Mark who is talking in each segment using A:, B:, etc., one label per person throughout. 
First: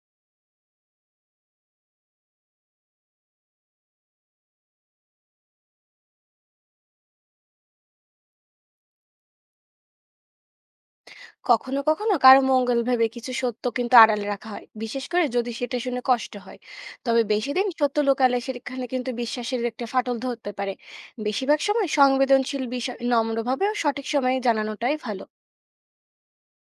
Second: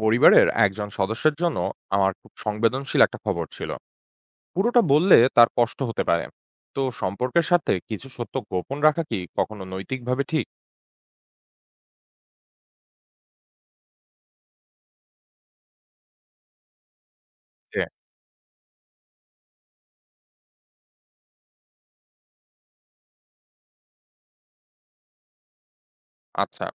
A: পরিবারের একজন সদস্যের জন্য আমার খুব সংবেদনশীল একটা খবর ছিল। পুরোটা বললে তার কষ্ট হতে পারে। তো সম্পর্কের সাথে কিছু সত্য গোপন রাখা কি কখনো নৈতিকভাবে ঠিক?
B: কখনো কখনো কারো মঙ্গল ভেবে কিছু সত্য কিন্তু আড়ালে রাখা হয়, বিশেষ করে যদি সেটা শুনে কষ্ট হয়। তবে বেশি দিন
A: যে,
B: সত্য লোকালে সেখানে কিন্তু বিশ্বাসের একটা ফাটল ধরতে পারে। বেশিরভাগ সময় সংবেদনশীল বিষয় নম্রভাবে ও সঠিক সময়ে জানানোটাই ভালো।
A: আচ্ছা,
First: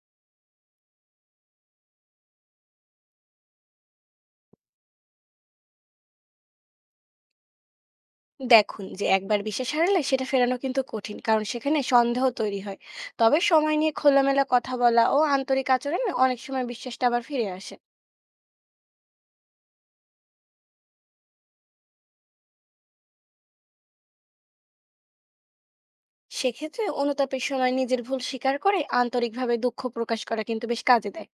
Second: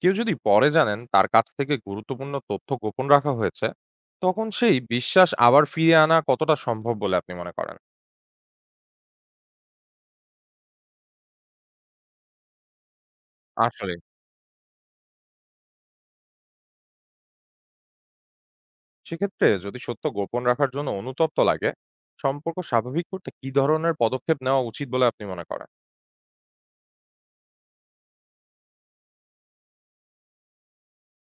A: কেউ যদি পরে জানেন তার কাছ থেকে গুরুত্বপূর্ণ তথ্য গোপন রাখা হয়েছে, তখন সেই বিশ্বাস আবার ফিরিয়ে আনা কতটা সম্ভব বলে আপনি মনে করেন?
B: দেখুন, যে একবার বিশ্বাস হারালে সেটা ফেরানো কিন্তু কঠিন, কারণ সেখানে সন্দেহ তৈরি হয়। তবে সময় নিয়ে
A: আসলে
B: খোলামেলা কথা বলা ও আন্তরিক আচরণে অনেক সময় বিশ্বাসটা আবার ফিরে আসে।
A: সেক্ষেত্রে যদি সত্য গোপন রাখার জন্য অনুতপ্ত লাগে, সম্পর্ক স্বাভাবিক করতে কি ধরনের পদক্ষেপ নেওয়া উচিত বলে আপনি মনে করেন?
B: সেক্ষেত্রে অনুতাপের সময় নিজের ভুল স্বীকার করে আন্তরিকভাবে দুঃখ প্রকাশ করা কিন্তু বেশ কাজে দেয়।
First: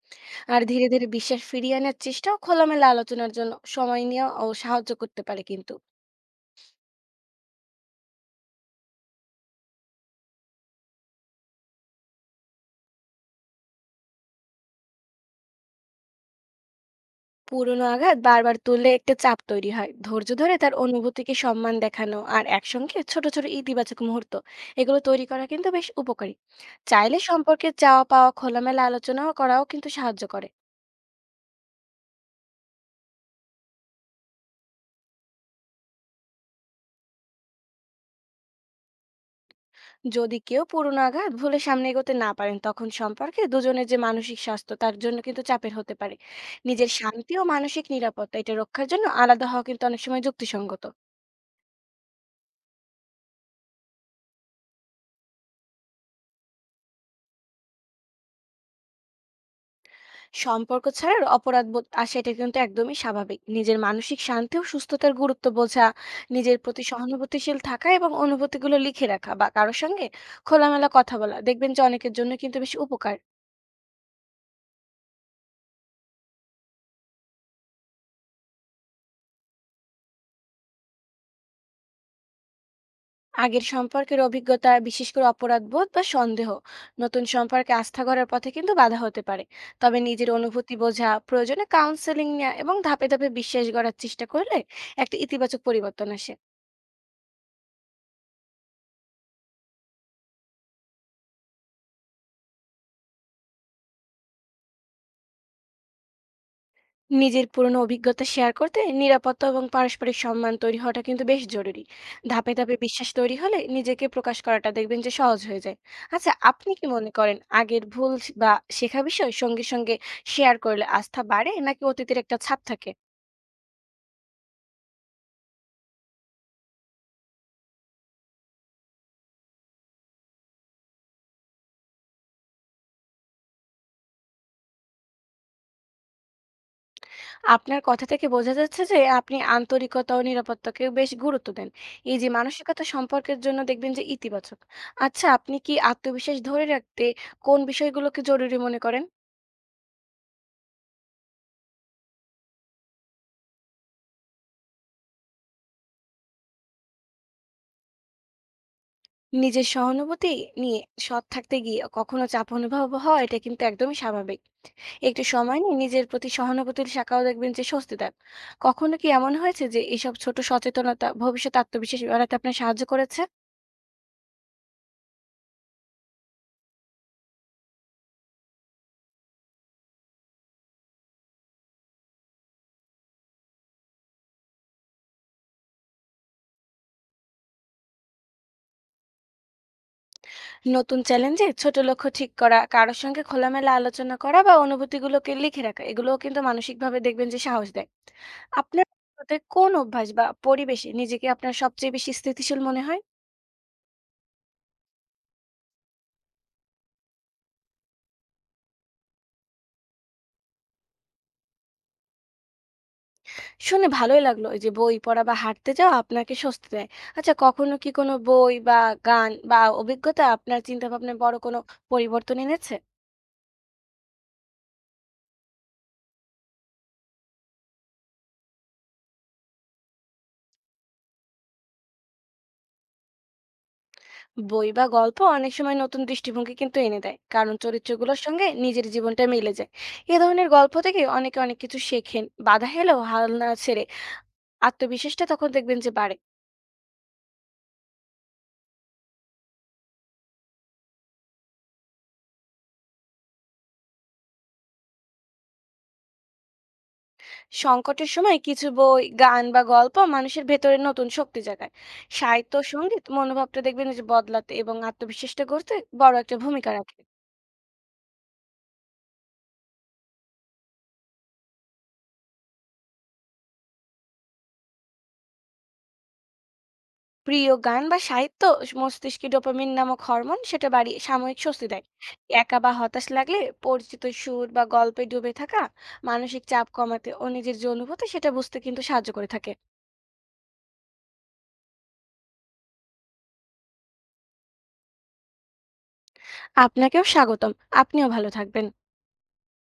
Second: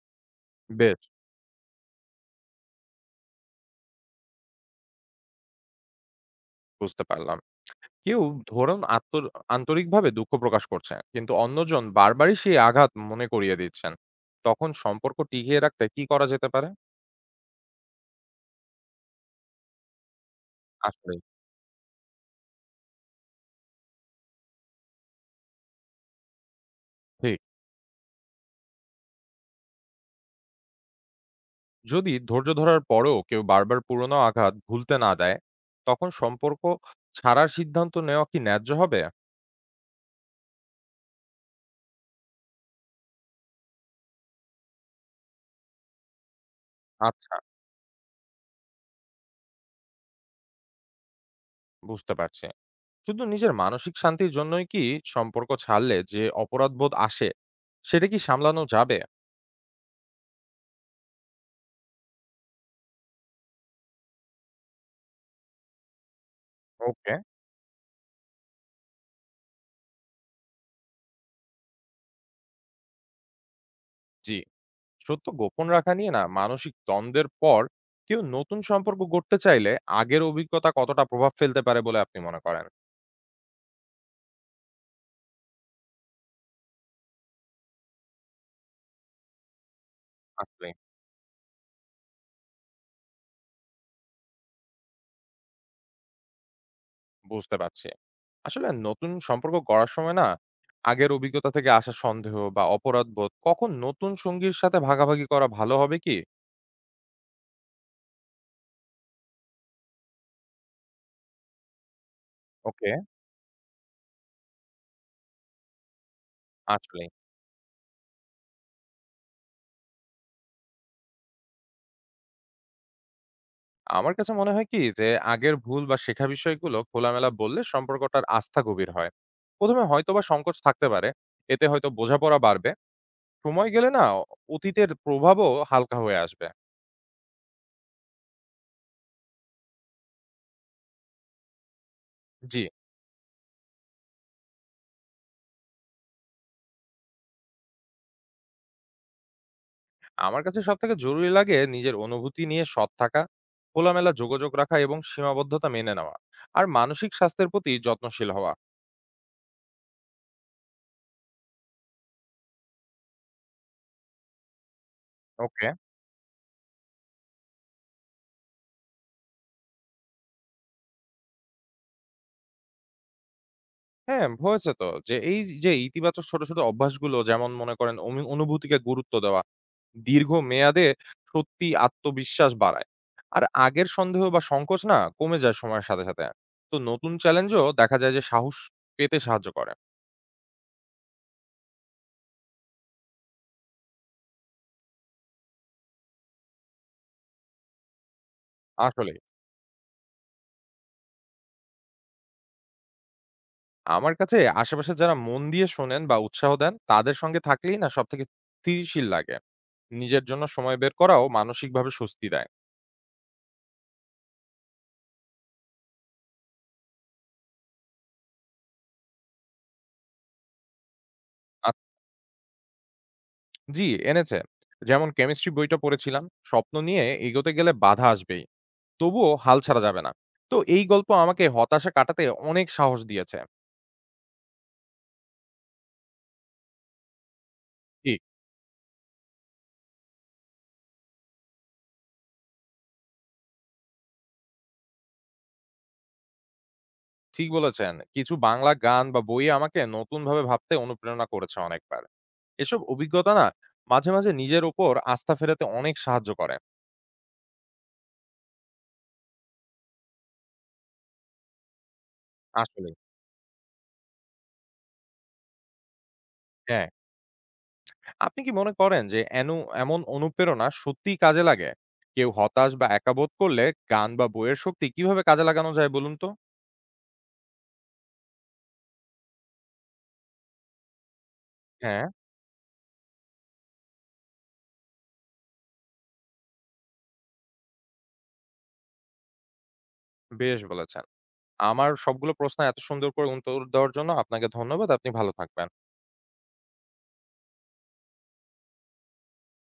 B: আর ধীরে
A: বেশ,
B: ধীরে বিশ্বাস ফিরিয়ে আনার চেষ্টা ও খোলামেলা আলোচনার জন্য সময় নেওয়া ও সাহায্য করতে পারে কিন্তু।
A: বুঝতে পারলাম। কেউ ধরুন আন্তরিকভাবে দুঃখ প্রকাশ করছে, কিন্তু অন্যজন বারবারই সেই আঘাত মনে করিয়ে দিচ্ছেন। তখন সম্পর্ক টিকিয়ে রাখতে কি করা যেতে পারে?
B: পুরনো আঘাত বারবার তুললে একটা চাপ তৈরি হয়। ধৈর্য ধরে তার
A: আসলেই,
B: অনুভূতিকে সম্মান দেখানো আর একসঙ্গে ছোট ছোট ইতিবাচক মুহূর্ত এগুলো তৈরি করা কিন্তু বেশ উপকারী। চাইলে
A: ঠিক।
B: সম্পর্কে চাওয়া পাওয়া খোলামেলা আলোচনাও করাও কিন্তু সাহায্য করে।
A: যদি ধৈর্য ধরার পরেও কেউ বারবার পুরনো আঘাত ভুলতে না দেয়, তখন সম্পর্ক ছাড়ার সিদ্ধান্ত নেওয়া কি ন্যায্য হবে?
B: যদি কেউ পুরনো আঘাত ভুলে সামনে এগোতে না পারেন, তখন সম্পর্কে দুজনের যে মানসিক স্বাস্থ্য তার জন্য কিন্তু চাপের হতে পারে। নিজের শান্তি
A: আচ্ছা,
B: ও মানসিক নিরাপত্তা এটা রক্ষার জন্য আলাদা হওয়া কিন্তু অনেক সময় যুক্তিসঙ্গত।
A: বুঝতে পারছি। শুধু নিজের মানসিক শান্তির জন্যই কি সম্পর্ক ছাড়লে যে অপরাধবোধ আসে, সেটা কি সামলানো যাবে?
B: সম্পর্ক ছাড়ার অপরাধ বোধ আসে, এটা কিন্তু একদমই স্বাভাবিক। নিজের মানসিক শান্তি ও সুস্থতার গুরুত্ব বোঝা, নিজের প্রতি
A: ওকে,
B: সহানুভূতিশীল থাকা এবং অনুভূতিগুলো লিখে রাখা বা কারোর সঙ্গে খোলামেলা কথা বলা দেখবেন যে অনেকের জন্য কিন্তু বেশ উপকার।
A: জি। সত্য গোপন রাখা নিয়ে না মানসিক দ্বন্দ্বের পর কেউ নতুন সম্পর্ক গড়তে চাইলে আগের অভিজ্ঞতা কতটা প্রভাব ফেলতে পারে বলে আপনি মনে করেন?
B: আগের সম্পর্কের অভিজ্ঞতা, বিশেষ করে অপরাধ বোধ বা সন্দেহ, নতুন সম্পর্কে আস্থা গড়ার পথে কিন্তু বাধা হতে পারে। তবে নিজের
A: আসলে
B: অনুভূতি বোঝা, প্রয়োজনে কাউন্সেলিং নেওয়া এবং ধাপে ধাপে বিশ্বাস গড়ার চেষ্টা করলে একটা ইতিবাচক পরিবর্তন আসে।
A: বুঝতে পারছি। আসলে নতুন সম্পর্ক গড়ার সময় না আগের অভিজ্ঞতা থেকে আসা সন্দেহ বা অপরাধ বোধ কখন নতুন সঙ্গীর সাথে ভাগাভাগি করা ভালো হবে কি?
B: নিজের পুরনো অভিজ্ঞতা শেয়ার করতে নিরাপত্তা এবং পারস্পরিক সম্মান তৈরি হওয়াটা কিন্তু বেশ জরুরি। ধাপে ধাপে
A: ওকে।
B: বিশ্বাস তৈরি হলে নিজেকে প্রকাশ করাটা দেখবেন যে সহজ হয়ে যায়। আচ্ছা, আপনি কি
A: আসলে
B: মনে করেন আগের ভুল বা শেখা বিষয় সঙ্গে সঙ্গে শেয়ার করলে আস্থা বাড়ে, নাকি অতীতের একটা ছাপ থাকে?
A: আমার কাছে মনে হয় কি যে আগের ভুল বা শেখা বিষয়গুলো খোলামেলা বললে সম্পর্কটার আস্থা গভীর হয়। প্রথমে হয়তোবা সংকোচ থাকতে পারে, এতে হয়তো বোঝাপড়া বাড়বে। সময় গেলে না অতীতের প্রভাবও হালকা হয়ে আসবে।
B: আপনার কথা থেকে বোঝা যাচ্ছে যে আপনি আন্তরিকতা ও নিরাপত্তাকে বেশ গুরুত্ব দেন। এই যে
A: জি,
B: মানসিকতা সম্পর্কের জন্য দেখবেন যে ইতিবাচক। আচ্ছা, আপনি কি আত্মবিশ্বাস ধরে রাখতে কোন বিষয়গুলোকে জরুরি মনে করেন?
A: আমার কাছে সবথেকে জরুরি লাগে নিজের অনুভূতি নিয়ে সৎ থাকা, খোলামেলা যোগাযোগ রাখা এবং সীমাবদ্ধতা মেনে নেওয়া। আর মানসিক স্বাস্থ্যের প্রতি যত্নশীল হওয়া।
B: নিজের সহানুভূতি নিয়ে সৎ থাকতে গিয়ে কখনো চাপ অনুভব হয়, এটা কিন্তু একদমই স্বাভাবিক। একটু সময়
A: ওকে।
B: নিয়ে নিজের প্রতি সহানুভূতির শাখাও দেখবেন যে স্বস্তি দেন। কখনো কি এমন হয়েছে যে এসব ছোট সচেতনতা ভবিষ্যতে আত্মবিশ্বাস বাড়াতে আপনার সাহায্য করেছে?
A: হ্যাঁ, হয়েছে তো যে এই যে ইতিবাচক ছোট, ছোট অভ্যাসগুলো যেমন মনে করেন অনুভূতিকে গুরুত্ব দেওয়া, দীর্ঘ মেয়াদে সত্যি আত্মবিশ্বাস বাড়ায়। আর আগের সন্দেহ বা সংকোচ না কমে যায় সময়ের সাথে, সাথে। তো নতুন চ্যালেঞ্জও দেখা যায় যে সাহস পেতে সাহায্য করে।
B: নতুন চ্যালেঞ্জে ছোট লক্ষ্য ঠিক করা, কারোর সঙ্গে খোলামেলা আলোচনা করা বা অনুভূতিগুলোকে লিখে রাখা এগুলোও কিন্তু মানসিকভাবে দেখবেন যে সাহস দেয়। আপনার
A: আসলেই।
B: মতে কোন অভ্যাস বা পরিবেশে নিজেকে আপনার সবচেয়ে বেশি স্থিতিশীল মনে হয়?
A: আমার কাছে আশেপাশে যারা মন দিয়ে শোনেন বা উৎসাহ দেন তাদের সঙ্গে থাকলেই না সবথেকে স্থিতিশীল লাগে। নিজের জন্য সময় বের করাও মানসিকভাবে স্বস্তি দেয়।
B: শুনে ভালোই লাগলো এই যে বই পড়া বা হাঁটতে যাওয়া আপনাকে স্বস্তি দেয়। আচ্ছা, কখনো কি কোনো বই বা গান বা অভিজ্ঞতা আপনার চিন্তা ভাবনায় বড় কোনো
A: আ-
B: পরিবর্তন এনেছে?
A: জি, এনেছে। যেমন কেমিস্ট্রি বইটা পড়েছিলাম, স্বপ্ন নিয়ে এগোতে গেলে বাধা আসবেই, তবুও হাল ছাড়া যাবে না। তো এই গল্প আমাকে হতাশা কাটাতে অনেক সাহস দিয়েছে।
B: বই বা গল্প অনেক সময় নতুন দৃষ্টিভঙ্গি কিন্তু এনে দেয়, কারণ চরিত্রগুলোর
A: ঠিক।
B: সঙ্গে নিজের জীবনটা মিলে যায়। এ ধরনের গল্প থেকে অনেকে অনেক কিছু শেখেন। বাধা এলেও হাল না ছেড়ে আত্মবিশ্বাসটা তখন দেখবেন যে বাড়ে।
A: ঠিক বলেছেন, কিছু বাংলা গান বা বই আমাকে নতুন ভাবে ভাবতে অনুপ্রেরণা করেছে অনেকবার। এসব অভিজ্ঞতা না মাঝে মাঝে নিজের উপর আস্থা ফেরাতে অনেক সাহায্য করে।
B: সংকটের সময় কিছু বই, গান বা গল্প মানুষের ভেতরে নতুন শক্তি জাগায়। সাহিত্য,
A: আসলে
B: সঙ্গীত মনোভাবটা দেখবেন যে বদলাতে এবং আত্মবিশ্বাসটা গড়তে বড় একটা ভূমিকা
A: হ্যাঁ,
B: রাখে।
A: আপনি কি মনে করেন যে এমন অনুপ্রেরণা সত্যিই কাজে লাগে? কেউ হতাশ বা একা বোধ করলে গান বা বইয়ের শক্তি কিভাবে কাজে লাগানো যায় বলুন তো?
B: প্রিয় গান বা সাহিত্য মস্তিষ্কে ডোপামিন নামক হরমোন সেটা বাড়িয়ে সাময়িক স্বস্তি দেয়।
A: হ্যাঁ,
B: একা বা হতাশ লাগলে পরিচিত সুর বা গল্পে ডুবে থাকা মানসিক চাপ কমাতে ও নিজের যে অনুভূতি সেটা বুঝতে কিন্তু সাহায্য করে থাকে।
A: বেশ বলেছেন। আমার সবগুলো প্রশ্ন এত সুন্দর করে উত্তর দেওয়ার জন্য আপনাকে ধন্যবাদ। আপনি ভালো থাকবেন।
B: আপনাকেও স্বাগতম। আপনিও ভালো থাকবেন।